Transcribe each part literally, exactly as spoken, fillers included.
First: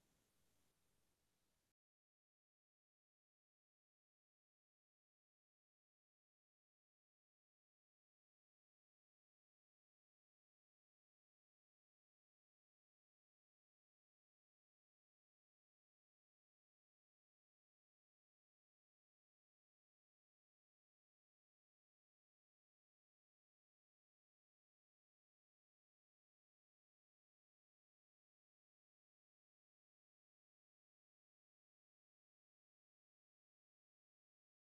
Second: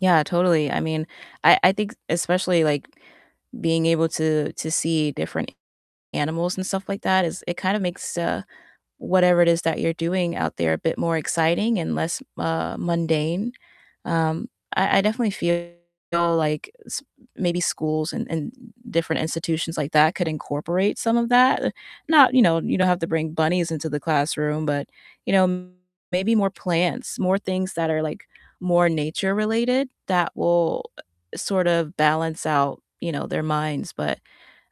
Yeah, totally, I mean, I I think especially, like, being able to to see different a animals and stuff like that is it kind of makes, uh, whatever it is that you're doing out there a bit more exciting and less, uh, mundane, um, I I definitely feel like s maybe schools and and different institutions like that could incorporate some of that. Not you know, you don't have to bring bunnies into the classroom, but, you know, maybe more plants, more things that are, like, more nature related that will sort of balance out, you know, their minds, but,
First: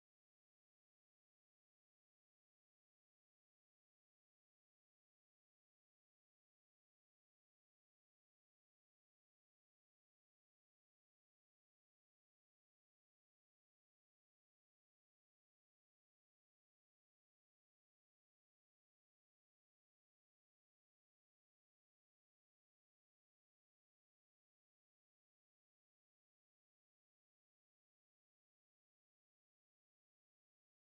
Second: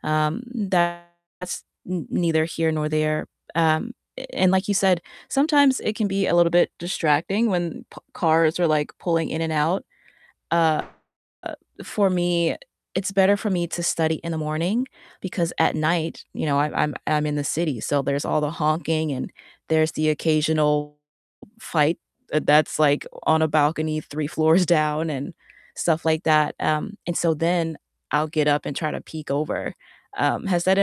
um, that's n neither here nor there, um, and like you said, sometimes it can be a little bit distracting when p cars are, like, pulling in and out, uh uh, for me, it's better for me to study in the morning because at night, you know, I'm I'm I'm in the city, so there's all the honking and there's the occasional fight, uh, that's, like, on a balcony three floors down and stuff like that, um, and so then I'll get up and try to peek over, um, has that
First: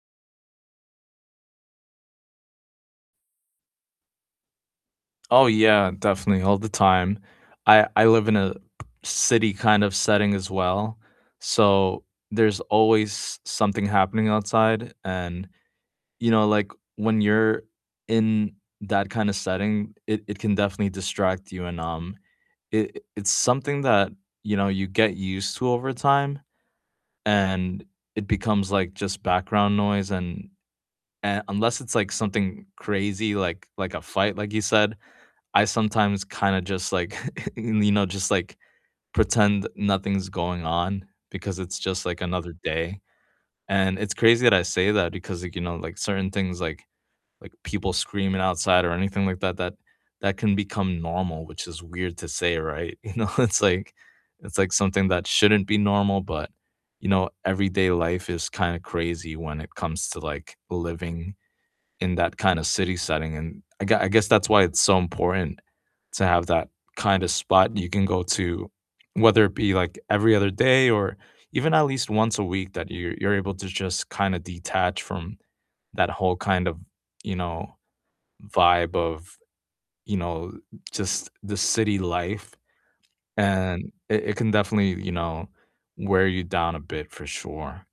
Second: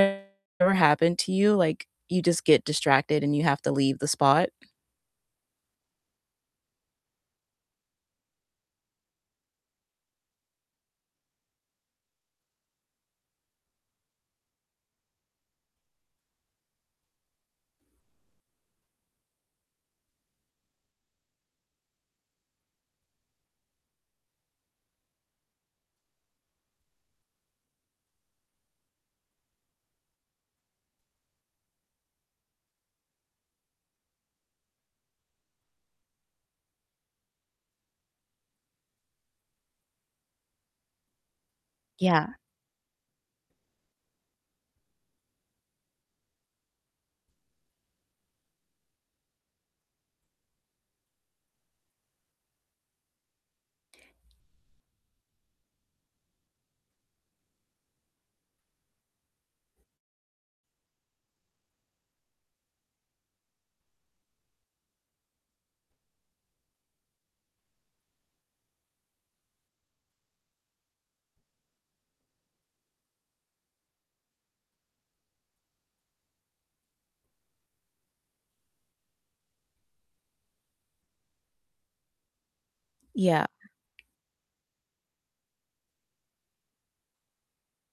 ever happened to you? Like, you just get distracted and you have to leave the spot? Oh yeah, definitely all the time, I I live in a city kind of setting as well, so there's always something happening outside, and, you know, like, when you're in that kinda setting, it it can definitely distract you, and, um, it it's something that, you know, you get used to over time, and it becomes, like, just background noise, and, uh, unless it's like something crazy like like a fight, like you said, I sometimes kinda just, like you know, just, like, pretend nothing's going on because it's just, like, Yeah. another day, and it's crazy that I say that because, like, you know, like, certain things, like like, people screaming outside or anything like that that that can become normal, which is weird to say, right? You know, it's, like it's like something that shouldn't be normal, but, you know, everyday life is kind of crazy when it comes to, like, living in that kinda city setting, and I g I guess that's why it's so important to have that kind of spot you can go to, whether it be, like, every other day or even at least once a week that you're you're able to just kind of detach from that whole kind of, you know, vibe of, you know, just the city life, Yeah. and it it can definitely, you know, wear you down a bit for sure.